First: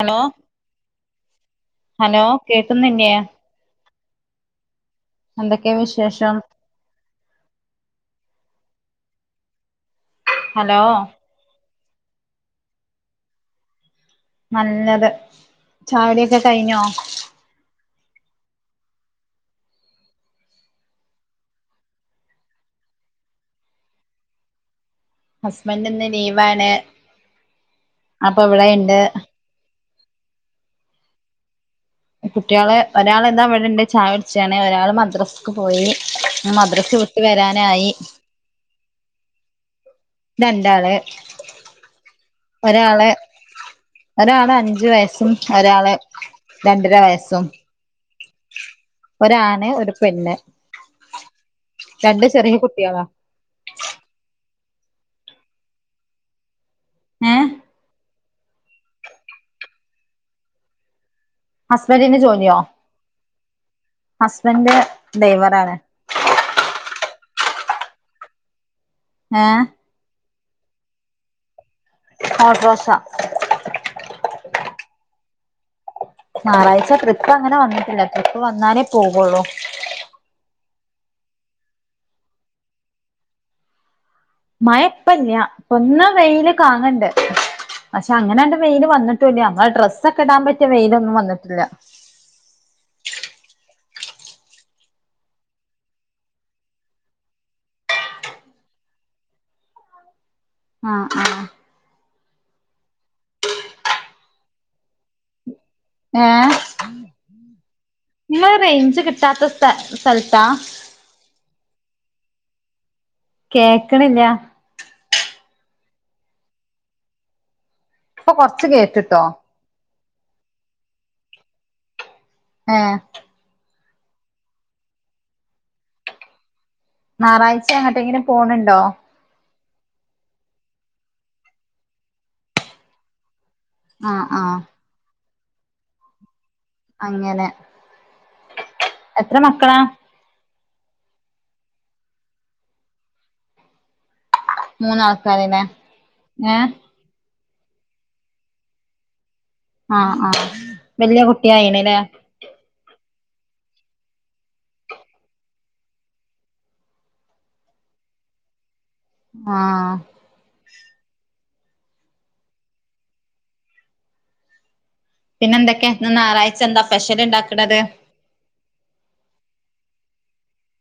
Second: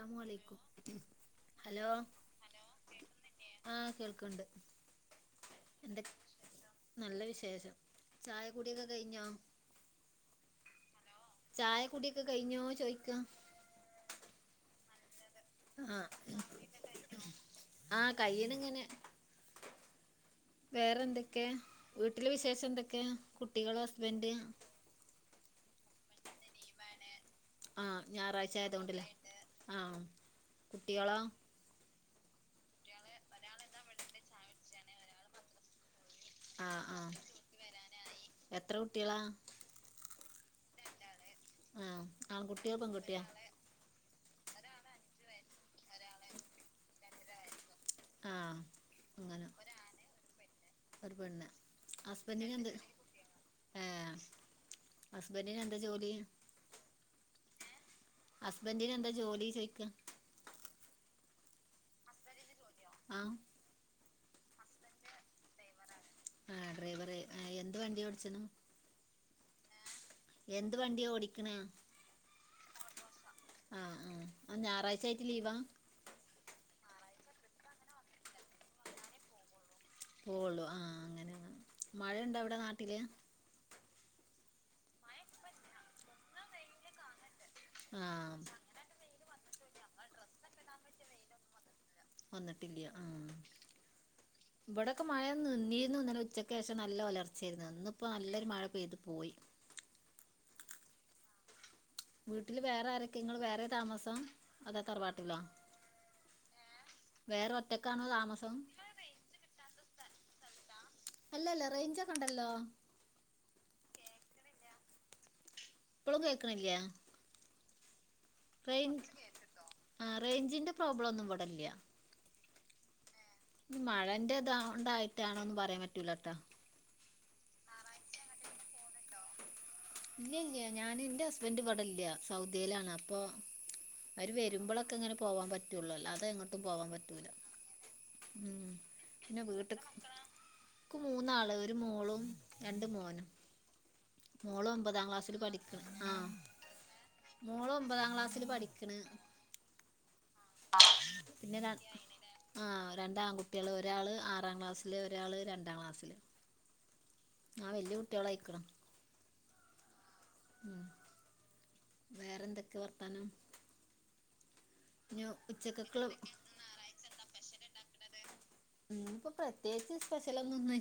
Hello hello ആഹ് കേൾക്ണ്ട് എന്തൊക്കെയ വിശേഷം നല്ല വിശേഷം ചായക്കുടിയക്കെ കയിഞ്ഞോ ഹലോ ചായക്കൂടിയൊക്കെ കഴിഞ്ഞോ ചോയിക്ക നല്ലത് ആഹ് ചായുടിയൊക്കെ കഴിഞ്ഞോ അഹ് കയ്നിങ്ങനെ വേറെന്തൊക്കെ വീട്ടില് വിശേഷം എന്തൊക്കെയാ കുട്ടികള് ഹസ്ബന്ഡ് ഹസ്ബന്റിന്ന് ലീവാണ് ആഹ് അപ്പൊ ഞാറാഴ്ച ഇവിടെണ്ട് ആയതുകൊണ്ടല്ലേ ആഹ് കുട്ടികളോ കുട്ടികള് ഒരാൾ എന്താ അവിടെണ്ട് ചായുടിച്ചണെ ഒരാള് മദ്രസ് പോയി ആ മദ്രസ് ആ വിട്ട് വരാനായി എത്ര കുട്ടികളാ രണ്ടാള് ആഹ് ആൺകുട്യോ ഒരാള് പെൺകുട്യൊ ഒരാള് അഞ്ചു വയസ്സും ഒരാള് രണ്ടര വയസ്സും ആഹ് ഒരാണ് ഒരു പെണ്ണ് ഒരുപെണ്ണ് രണ്ട് ഹസ്ബൻറിന് ചെറിയ എന്ത് കുട്ടികളാ ഏ ഹസ്ബൻഡന് എന്താ ജോലി ഏ ഹസ്ബൻറിന് എന്താ ജോലി ചോയ്ക്കുക ഹസ്ബൻഡിൻ്റെ ജോലിയോ ആഹ് ഹസ്ബൻഡ് ഡൈവറാണ് ആ ഡ്രൈവറ് ആഎന്ത് വണ്ടി ഓടിച്ച്ണത് ഏ എന്ത് വണ്ടിയാ ഓടിക്കണ ഓട്ടോർസ ആഹ് ആഹ് ആ ഞായറാഴ്ച ആായിട്ട് ലീവാ ഞായറാഴ്ച ട്രിപ്പ് അങ്ങനെ വന്നിട്ടില്ല ട്രിപ്പ് വന്നാലേ പോവുള്ളൂ പോള്ളു ആഹ അങ്ങനെയ മഴയുണ്ടവിടെ നാട്ടില് മയപ്പല്ല ഇപ്പൊ ഒന്ന് വെയില് കാണണ് ണ്ട് പക്ഷെ ആഹ് അങ്ങനെണ്ട് വെയില് വന്നിട്ട് പ ഞമ്മളെ ഡ്രസ്സ ഒക്കെ ഇടാൻ പറ്റിയ വെയിലൊന്നും വന്നിട്ടില്ല വന്നിട്ടില്ല ആ ഇവിടെയൊക്കെ മഴ നന്നിന്ന്ന്നലെ ഉച്ചയ്ക്ക് ശേഷം നല്ല ഉലർച്ചയായിരുന്നു ഇന്നിപ്പോ നല്ലൊരു മഴ പെയ്തു പോയി ആഹ് ആ വീട്ടിൽ വേറെ ആരൊക്കെ നിങ്ങൾ വേറെ താമസം അതോതറവാട്ടിലോ ഏ ഒറ്റക്കാണോ ങ്ങൾ താമസം റേഞ്ച് കിട്ടാത്ത സ്ഥ സ്ഥലത്താ അല്ലല്ലറേയ്ഞ്ചൊക്കെ ണ്ടല്ലോ കേക്കണില്ല പ്പോളും കേൾക്കണില്ലേ ഇപ്പൊ കൊറച്ച് കേട്ടിട്ടോ റേഞ്ച് ആ റേഞ്ചിന്റെ പ്രോബ്ലം ഒന്നും ഇവിടല്ല ഏ മഴന്റെ ഇതാണ്ടായിട്ടാണോന്ന് പറയാൻ പറ്റൂലട്ടോ ഞായറഴ്ച ങ്ങട്ടെങ്കിലും പോണുണ്ടോ ഇല്ല ഇല്ല ഞാൻ എന്റെ ഹസ്ബൻഡ് ഇവിടില്ല സൗദിയിലാണ് അപ്പൊ ആഹ് അവര് ആഹ് വരുമ്പോളൊക്കെ ക്കെങ്ങനെ പോവാൻ പറ്റുള്ളൂ അല്ലാതെങ്ങോട്ടും പോവാൻ പറ്റൂല അങ്ങനെ ഉ എത്ര പിന്നെ വീട്ട മക്കളാ മൂന്നാള് ഒരു മോളും രണ്ട് മോനും മോള് ഒമ്പതാം ക്ലാസ്സില് മൂന്നാൾക്കാരല്ലേ പഠിക്കണ് ആ ഏ മോള് ഒമ്പതാം ക്ലാസ്സില് പഠിക്കണ് ആഹ് ആഹ് വല്യ പിന്നെതാ കുട്ടിയായിണല്ലേ ആ രണ്ട്ആൺകുട്ടികള് ഒരാള് ആറാം ക്ലാസ്സില് ഒരാള് രണ്ടാം ക്ലാസ്സില് ആ വല്യ കുട്ടികളയക്ണ് ആഹ ഉ വേറെ എന്തൊക്കെ വർത്തനം പിന്നെ ഉച്ചക്കൊക്കുള്ള എന്തൊക്കെന്ന് ഞായറാഴ്ച എന്താ സ്പെഷൽ ഉണ്ടാക്കണ്ടത് ഇന്ന് പ്പോ പ്രത്യേകിച്ച് സ്പെഷ്യൽ ഒന്നുംല്ല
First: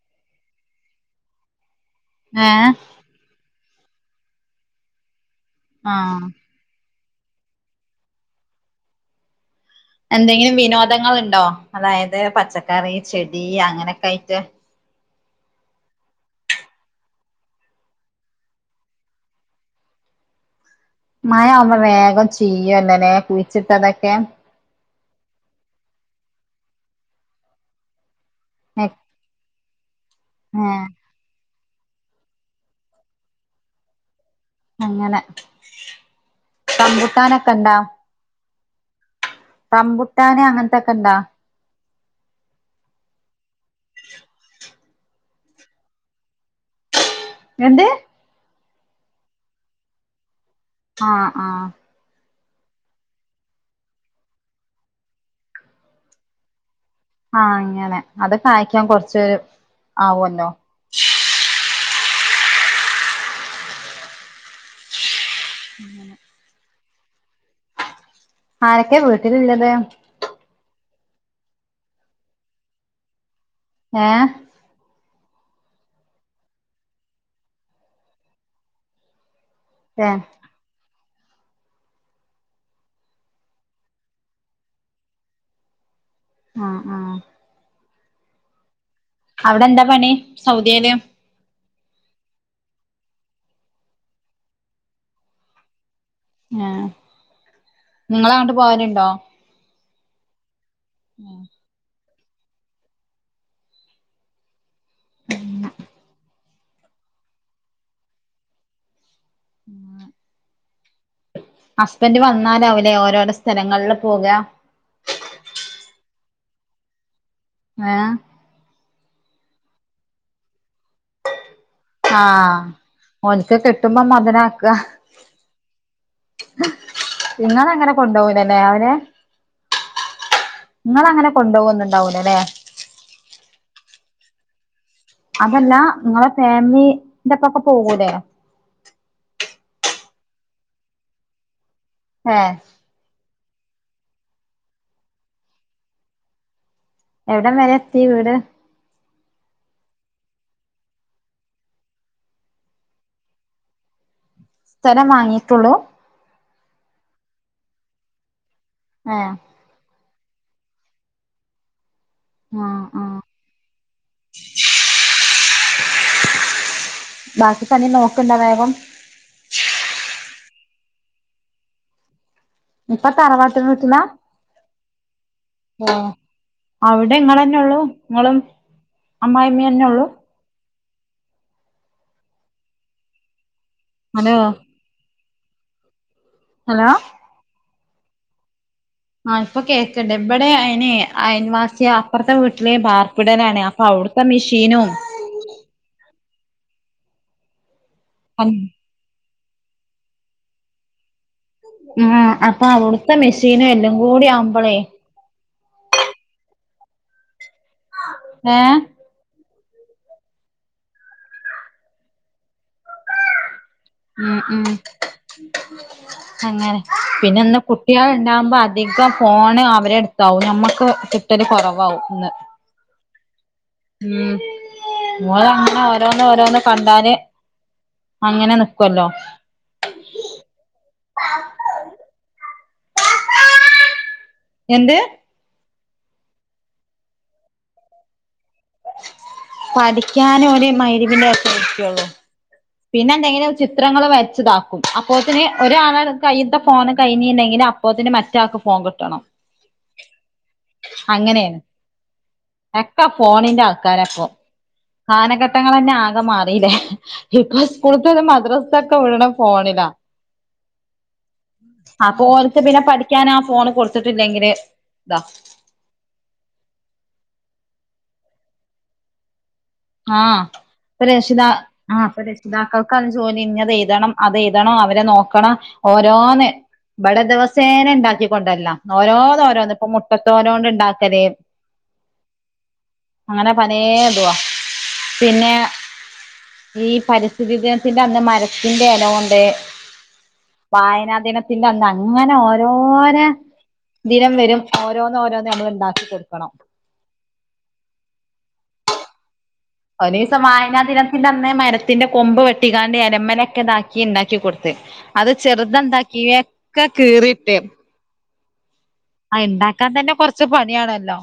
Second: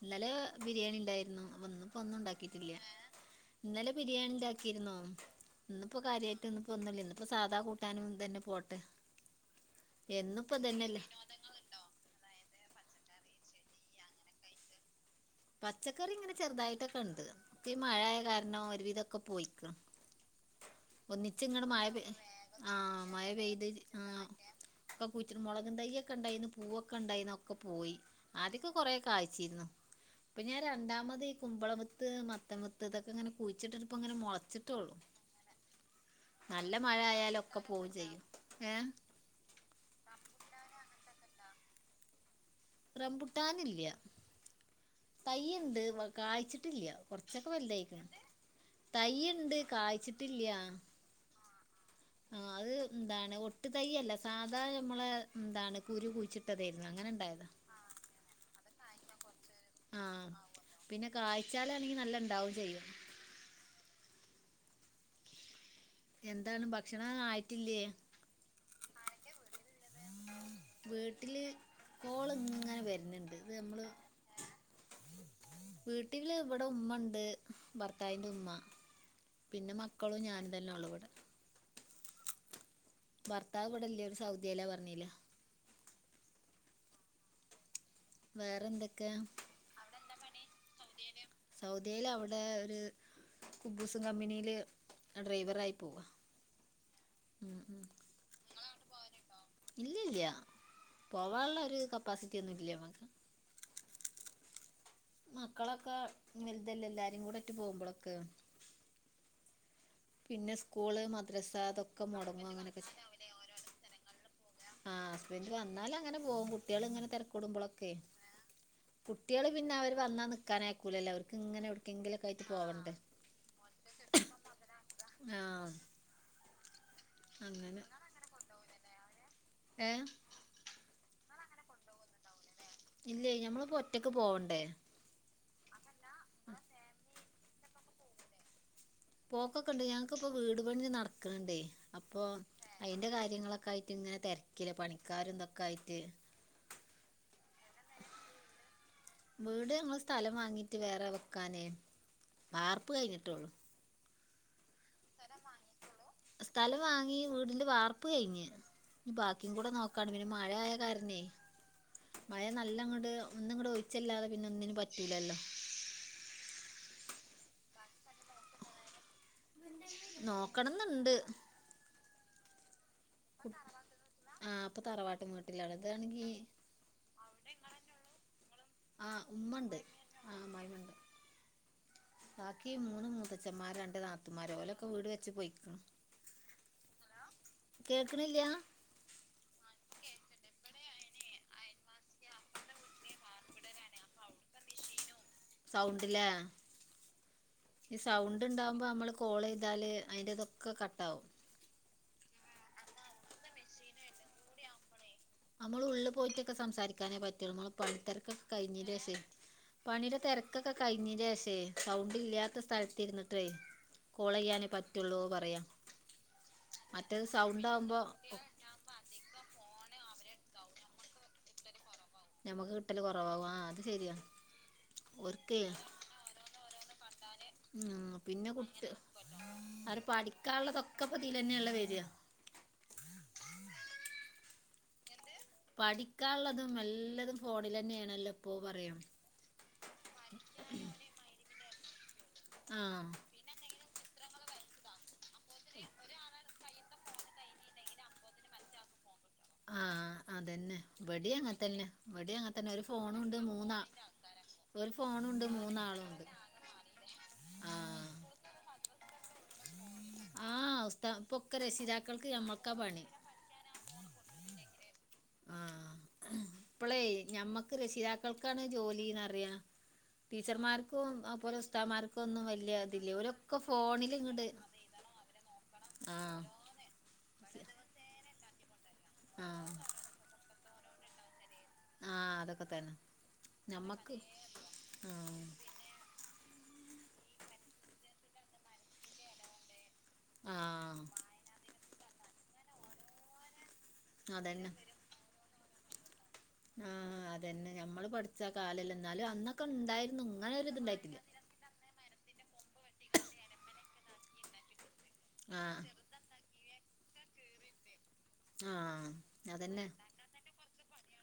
ഇന്നലെ ബിരിയാണി ഉണ്ടായിരുന്നു വന്നും ന്ന് ഒന്നും ഏഹ് ഉണ്ടാക്കിട്ടില്ല ഇന്നലെ ബിരിയാണി ഉണ്ടാക്കിയിരുന്നോ ഇന്നിപ്പോ ആഹ് കാര്യമായിട്ട് ഒന്നും ഇ ഒന്നുല്ല ഇന്നിപ്പൊ സാധാ കൂട്ടാനും തന്നെ പോട്ടെ എന്നുപ്പോ എന്തെങ്കിലും ഇതന്നെല്ലേ വിനോദങ്ങൾ ഉണ്ടോ അതായത് പച്ചക്കറി ചെടി അങ്ങനെയൊക്കെ ആയിട്ട് പച്ചക്കറി ഇങ്ങനെ ചെറുതായിട്ടൊക്കെ ണ്ട് പ്പം ഈ മഴയ കാരണോം ഒരുവിധൊക്കെ പോയിക്ക്ണ് ഒന്നിച്ച് ഇങ്ങടെ ആവുമ്പോ മഴ പെയ വേഗം ആഹ ചീയ്യുവല്ലല്ലേ മഴ പെയ്ത് ആ കുഴിച്ചിട്ടതൊക്കെ ഇപ്പൊ കൂറ്റിന് മുളകും തൈയ ഒക്കെ ഉണ്ടായിന്ന് പൂവൊക്കെ ഉണ്ടായിന്നൊക്കെ പോയി ആദ്യൊക്കെ കൊറേകായ്ച്ചിരുന്നു ഇപ്പൊ ഞാൻ ഏഹ് രണ്ടാമത് കുമ്പളവിത്ത് മത്തൻ വിത്ത് ഇതൊക്കെ ഇങ്ങനെ കുഴിച്ചിട്ട ഇപ്പങ്ങെ മുളച്ചി അങ്ങനെ നല്ല മഴ റംബുട്ടാനൊക്കെ ആയാലൊക്കെ പോവുക യുംചെയ്യും ഏഹ റമ്പുട്ടാന് അങ്ങൻത്തൊക്കെ ഇണ്ടാ റംപുട്ടാനില്ല തയ്യുണ്ട് കായ്ച്ചിട്ടില്ല കുറച്ചൊക്കെ എന്ത് വലുതായിക്ക്ണ് തൈയ്യ്ണ്ട് കായ്ച്ചിട്ടില്ല ആഹ് ആഹ് [inaudible] ആഹ് അത് എന്താണ് ഒട്ട് തയ്യല്ല സാധാരണ നമ്മളെ എന്താണ് കുരു കുഴിച്ചിട്ടതായിരുന്നു അങ്ങനെ ഉണ്ടായതാ ആഹ് അങ്ങനെ അത് കായ്ക്കാൻ കൊറച്ച് ആഹ് ആവല്ലോ പിന്നെ കാഴ്ചാലാണെങ്കി നല്ലോം ഇണ്ടാവും ചെയ്യും എന്താണ് ഭക്ഷണം ആയിട്ടില്ലേ ആരൊക്കെ വീട്ടിലിള്ളത് വീട്ടില് കോള് ഇങ്ങനെ വരുന്നുണ്ട് ഇത് നമ്മള് ഏഹ് വീട്ടില് ഇവിടെ ഉമ്മ ഉണ്ട് ഭർത്താവിന്റെ ഉമ്മ പിന്നെ ഏഹ് മക്കളും ഞാൻ തന്നെ ഉള്ളൂ ഇവിടെ ഭർത്താവ്വിടല്ലേ ഓര് സൗദി അല്ലാ പറഞ്ഞീല്ല ആഹ് ആഹ് വേറെന്തൊക്കാ അവിടെ എന്താ പണി അവിടെന്താപണി സൗദിയില് സൗദീല് സൗദിൽ അവിടെ ഒരു കുബ്ബൂസും കമ്പനിയില് ഡ്രൈവറായി പോവാ ആഹ് [inaudible] നിങ്ങളങ്ങോട്ട് പോവല്ണ്ടോ ഇല്ലല്ല പോവാനുള്ള ഒരു കപ്പാസിറ്റി ഒന്നും ഇല്ല നമ്മക്ക് മക്കളൊക്കെ വല്തല്ലേ എല്ലാരും കൂടെ ഒട്ടു പോകുമ്പോളൊക്കെ [inaudible] പിന്നെ സ്കൂള് മദ്രസ അതൊക്കെ മുടങ്ങും അങ്ങനെയൊക്കെ സ്ഥലങ്ങളിൽ പോക ആഹ് ഹസ്ബൻഡറ് വന്നാൽ അങ്ങനെ പോകും കുട്ടികൾ ഇങ്ങനെ തിരക്കൊടുമ്പോളൊക്കെ ഏഹ് കുട്ടികള് പിന്നെ അവര് വന്നാ നിൽക്കാന ആക്കൂലല്ലോ അവർക്ക് ഇങ്ങനെ എവടെ ആഹ് ഓൽക്ക് കിട്ടുമ്പോ മൊതലാക്ക ആഹ് നിങ്ങൾ അങ്ങനെ കൊണ്ടൊവുലല്ലേ അവരെ ഏഹ് നിങ്ങളെങ്ങനെ കൊണ്ടൊവോന്നും ണ്ടാകൂലലെ ഇല്ലെയ് നമ്മളിപ്പോ ഒറ്റക്ക് പോവണ്ടേ അതല്ല നിങ്ങളെ ഫാമിലിന്റെപ്പൊക്കെ പോകൂലേ പോക്കൊക്കെ ഉണ്ട് ഞങ്ങക്കിപ്പോ വീട് പണി നടക്ക്ണണ്ടേയ് അപ്പോ ഏഹ് എഹ് അതിന്റെ കാര്യങ്ങളൊക്കെ ആയിട്ട് ഇങ്ങനെ തിരക്കില്ല പണിക്കാര എന്തൊക്കെ ആയിട്ട് എവിടം വരെ എത്തി വീട് വീട് നമ്മൾ സ്ഥലം വാങ്ങീട്ട് വേറെ വെക്കാനേ വാർപ്പ് കഴിഞ്ഞിട്ടുള്ളൂ സ്ഥലം വാങ്ങിട്ടൊള് സ്ഥലം വാങ്ങി വീടിന്റെ വാർപ്പ് കഴിഞ്ഞ് ഏഹ് ബാക്കിയും കൂടെ നോക്ക കട്മി മഴായ കാരണേ മഴ ആഹ് നല്ലങ്ങട് ആഹ് ഒന്നങ്ങട് ഒഴിച്ചല്ലാതെ പിന്നെ ഒന്നിനും പറ്റൂലല്ലോ ബാക്കി തന്നെ നോക്കണ്ട വേഗം നോക്കണംന്നുണ്ട് ഇപ്പൊ തറവാട്ട് വീട്ടിലാ ആഹ് അപ്പൊ തറവാട്ടിവീട്ടിൽ ഏഹ് അതാണെങ്കി അവിടെ ഇങ്ങളെന്നെ ഉള്ളു നിങ്ങളും ആഹ് ഉമ്മണ്ട് അമ്മായിമ്മന്നെ ഉള്ളൂ ആഹ് അമ്മായിമ്മണ്ട് ബാക്കി മൂന്ന് മൂത്തച്ഛന്മാര് രണ്ട് ഹലോ നാത്തുമ്മാര് ഓലൊക്കെ വീട് വെച്ച് പൊയ്ക്ക്ണ് ഹലോ കേൾക്ക്ണില്ലാ ആ ഇപ്പൊ കേൾക്ക്ണ്ട് ഇപടെ അയ്ൻ അയൽവാസി അപ്പുറത്തെ വീട്ടിലെ ബാർപ്പിടലാണ് അപ്പൊ അവ്ട [unintelligible] മിഷീനും സൗണ്ട്ല്ല ഈ സൗണ്ട് ഉണ്ടാവുമ്പോൾ നമ്മള് കോൾ ചെയ്താല് അതിന്റെ ഇതൊക്കെ കട്ട ആവും. ഉം അപ്പൊ അവിടുത്തെ മെഷീനും എല്ലാം കൂടി ആവുമ്പോളേ നമ്മൾ ഉള്ളിൽ പോയിട്ടൊക്കെ സംസാരിക്കാനേ പറ്റുള്ളൂ നമ്മള് പണിത്തെരക്കൊക്കെ ഏഹ് കഴിഞ്ഞൻ്റ ശേഷ പണിയുടെ തിരക്കൊക്കെ കഴിഞ്ഞിൻ്റെശേ സൗണ്ട് ഇല്ല്യത്ത സ്ഥലത്തി ഇരുന്നിട്ടേ കോൾ ഉം ഉം ചെയ്യാനേ പറ്റുള്ളൂ പറയാ അങ്ങനെ മറ്റേത് പിന്നെ ഇന്ന് സൗണ്ട് ആകുമ്പോ കുട്ടികൾ ഉണ്ടാവുമ്പോ അധികം ഫോണ് അവരട്താവും നമ്മക്ക് കിട്ടല് കുറവാവും ഇന്ന് ഞമ്മക്ക് കിട്ടല് കുറവാവും ആ അത് ശരിയാ ഉം ഓർക്കേ ഓളങ്ങനെ ഓരോന്ന് ഓരോന്ന് പറഞ്ഞ ഉം പിന്നെ കുട്ട് നിക്കുവല്ലോ അവര് പഠിക്കാനുള്ളതൊക്കെപ്പതിൽ ന്നെയല്ല വര എന്ത് പഠിക്കാനുള്ളതും എല്ലതും ഫോണിൽ തന്നെയാണല്ലോ ഇപ്പോ പറയാ പഠിക്കാൻ ഓൻ മൈരിബിന്റെ നേരത്തെ ഇരിക്കെള്ളൂ. ആ പിന്നെ എന്തെങ്കിലും ചിത്രങ്ങൾ വെരച്ച്താക്ക അപ്പോത്തിന് ഒരാള കൈത്ത ഫോൺ കഴിഞ്ഞിണ്ടങ്കിൽ അപ്പോത്തിന് മറ്റാൾക്ക് ഫോൺ കിട്ടണം ആഹ അതന്നെ ഇവടിം അങ്ങനെയാണ് അങ്ങത്തന്നെ ഇവടിം അങ്ങത്തന്നെ ഒരു ഒക്കെ ഫോണുണ്ട് മൂന്ന് കാനഘട്ടങ്ങൾന്നെ ആകെ മാറില്ലേ? ഇപ്പ ആഹ് സ്കൂളത്ത് മദ്രാസ്ത്തക്ക വിട്ണ ഫോണില ആഹ് ഉസ്താ ഇപ്പൊക്കെ അപ്പോ രക്ഷിതാക്കൾക്ക് ഓൽക്ക് ഞമ്മക്കാ പിന്നെ പണി പഠിക്കാൻ ആ ഫോണ് കൊടുത്ത ടുത്തിട്ടില്ലെങ്കിൽ ഇതാ ആഹ ഇപ്പളേ ഞമ്മക്ക് രക്ഷിതാക്കൾക്കാണ് ജോലിന്നറിയാം ആഹ അപ്പ രക്ഷിത ആ ഉസ്താമാർക്കും ആപ്പൊ ഒന്നും വലിയ രക്ഷിതാക്കൾക്കാണ് ഇതില്ല ജോലി ഇ ഓലൊക്കെ ഞ്ഞത് ഫോണിൽ എഴുതണം ഇങ്ങട് അതെഴുതണം അവരെ നോക്ക ആക്കണ ആഹ് ഓരോന്ന് ഇവിടെ ദിവസേനെ ഉണ്ടാക്കിക്കൊണ്ടര്‌ല ഓരോ ഓരോന്ന് ആഹ് ഇപ്പൊ മുട്ടത്തോലോണ്ട് ഉണ്ടാക്കൽ ആഹ അതൊക്കെ തന്നെ ഞമ്മക്ക് ഇതുവാ ആഹ് പിന്നെ ഈ പരിസ്ഥിതി ദിനത്തിന്റെ അന്ന് മര ത്തിന്റെ എല കൊണ്ട് ആഹ് വായനാ ദിന ന്ന് അങ്ങനെ ഓരോര ദിനം വരും അതന്നെ ഓരോന്ന്, ഓരോന്ന്, നമ്മൾ ഉണ്ടാക്കി കൊടുക്കണം. ആഹ അതന്നെ ഞമ്മള് പഠിച്ച കാലല്ല എന്നാലും അന്നൊക്കെ ഉണ്ടായിരുന്നു ഒരീസം ഇങ്ങനെ വായനാ ഒരിത്ണ്ടായിട്ടില്ല. ദിനത്തിന്റെ മരത്തിന്റെ കൊമ്പ് വെട്ടിക്കാണ്ട് എലമലൊക്കെ ഇതാക്കി ഉണ്ടാക്കി കൊടുത്ത് അത് ആഹ് ചെറുതണ്ടാക്കി [unintelligible] കീറിട്ട് ആഹ ആ ഇണ്ടാക്കാൻ തന്നെ കൊറച്ച് പണിയാണല്ലോ.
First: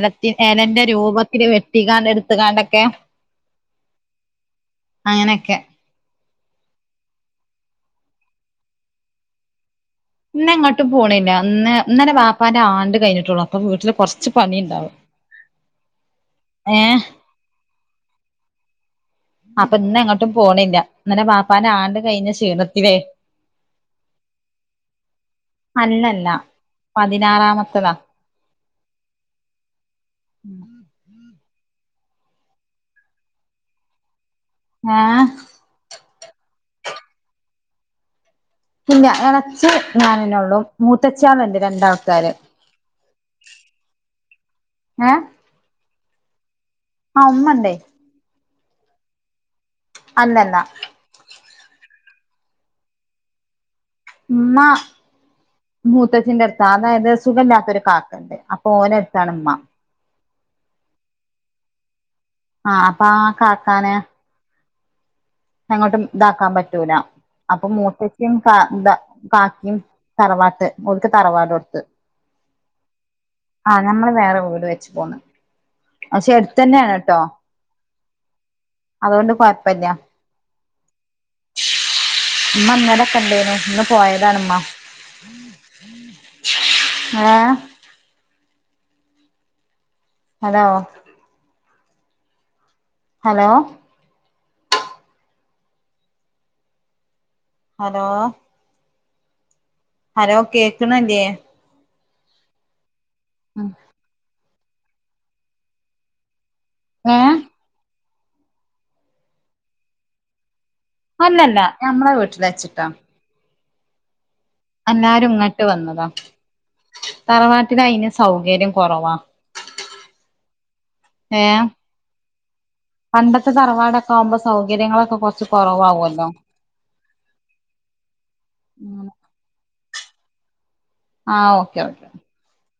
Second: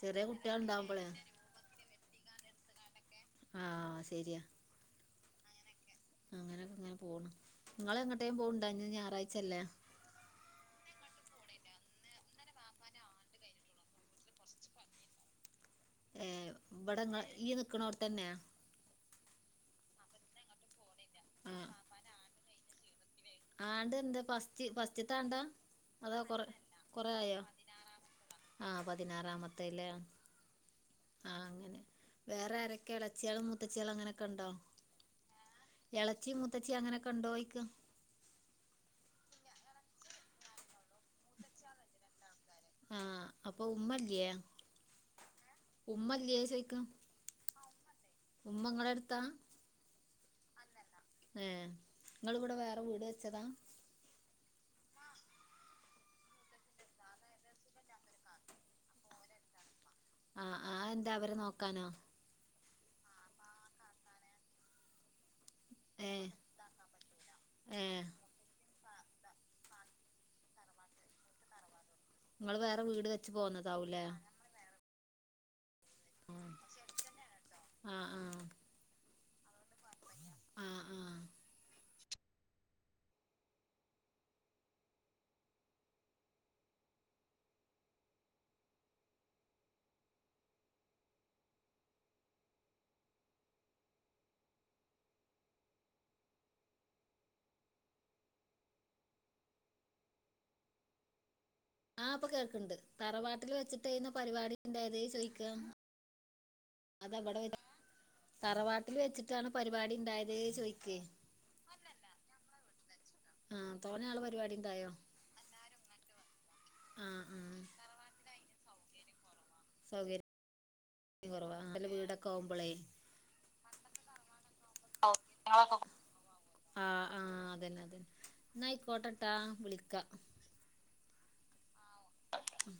ചെറിയ ഇലന്റെ കുട്ടികളുണ്ടാവുമ്പോളേ രൂപത്തിൽ വെട്ടികാണ്ട് എടുത്തുകാണ്ടൊക്കെ ആഹ് അങ്ങനെക്കെ അങ്ങനെങ്ങനെ പോണ് ഇങ്ങൾ എങ്ങട്ടേങ്കിപോക്ണ്ടോ? ഇന്ന് ഞായറാഴ്ചല്ലേ? ഇന്ന് ഇങ്ങോട്ടും പോണില്ല ഇന്ന് ഇന്നല വാപ്പാന്റെ ആണ്ട് കഴിഞ്ഞിട്ടുള്ളു അപ്പൊ വീട്ടില് കുറച്ച് ഇച്ച് പണിണ്ടാവും ഏ ഇവടെ ങ്ങ ഇയ്യ് നിക്ക്ണോട്ത്തന്നെ അപ്പൊ ഇന്ന് എങ്ങോട്ടും പോണില്ല ഇന്നലെ ആഹ് വാപ്പാൻ്റെ ആണ്ട് കഴിഞ്ഞ ക്ഷീണത്തില്ലേ ആണ്ട് എന്താ പസ്റ്റ് പസ്റ്റ്ത്താണ്ടാ? അതോ അല്ലല്ല കൊറ കൊറെ ആയോ? പതിനാറാമത്തതാ ആഹ പതിനാറാമത്തല്ലേ ഉം ആ അങ്ങനെ വേറെ ആരൊക്കെ എളച്ചിളും മൂത്തച്ചിളും അങ്ങനെയൊക്കെ ഉണ്ടോ? ആഹ എളച്ചി മുത്തച്ചി അങ്ങനൊക്കെ കൊണ്ടേയിക്കും ഇല്ല എളച്ചി ഞാനനൊള്ളും മൂത്തച്ഛാണ് എന്റെ രണ്ടാൾക്കാര് ആഹ് അപ്പൊ ഉമ്മല്ലയേ ഏ ഉമ്മല്ലേ ചോയ്ക്ക ആ ഉമ്മണ്ടേ ഉമ്മങ്ങളടുത്താ അല്ലല്ല ഏ് നിങ്ങളിവിടെ വേറെ വീട് വെച്ചതാ ഉമ്മ മൂത്തച്ചിന്റെ അടുത്താ അതായത് സുഖല്ലാത്തൊരു കാക്കുണ്ട് അ ഓലെടുത്താണുമ്മ ആഹ് ആ അഎന്താ അവരെ നോക്കാനോ ആഹ് അപ്പ ആ കാക്കാനെ അങ്ങോട്ടും ഏ ഇതാക്കാൻ പറ്റൂല അപ്പൊ ഏ മൂത്തച്ചിയും [unintelligible] കാക്കിയും തറവാട്ട് ഒർക്ക് തറവാട് കൊടുത്ത് നിങ്ങള് വേറെ വീട് വെച്ചു പോന്നതാവൂല്ലേ വെറെ വീട് വെച്ച് പോന്ന് പക്ഷെ എടുത്തന്നെയാണ് ട്ടോ ആഹ് ആഹ് അതുകൊണ്ട് കൊഴപ്പില്ല ആ ആ അമ്മ ഇന്നേട കണ്ടേനു ഇന്ന് പോയതാണമ്മ ഏ ഹലോ ഹലോ ഹലോ ഹലോ കേൾക്കണില്ലേ ആഹ അപ്പൊ കേൾക്കുണ്ട് തറവാട്ടിൽ വച്ചിട്ടിരുന്നൊ പരിപാടി ഉണ്ടായത് ചോയിക്കാം അതാ ഏഹ് [inaudible] തറവാട്ടിൽ വെച്ചിട്ടാണോ പരിപാടി ഉണ്ടായത് ചോയ്ക് അല്ലല്ല ഞമ്മളെ വീട്ടിൽ വെച്ചിട്ടാ ആഹ തോന്നെയാള് പരിപാടി ഉണ്ടായോ എല്ലാരും ഇങ്ങോട്ട് വന്നതാ ആ ആ തറവാട്ടില് അതിന് സൗകര്യം കൊറവാ സൗകര്യം കുറവാ ഏഹ് അല്ല വീടൊക്കെ ആവുമ്പോളേ പണ്ടത്തെ തറവാടൊക്കെ ആകുമ്പോ സൗകര്യങ്ങളൊക്കെ കുറച്ച് കുറവവുമല്ലോ ആഹ് ആഹ് അതന്നെ അതന്നെ എന്നായിക്കോട്ടെട്ടാ വിളിക്കാ ആ ഓക്കെ ഓക്കെ ഓക്കേ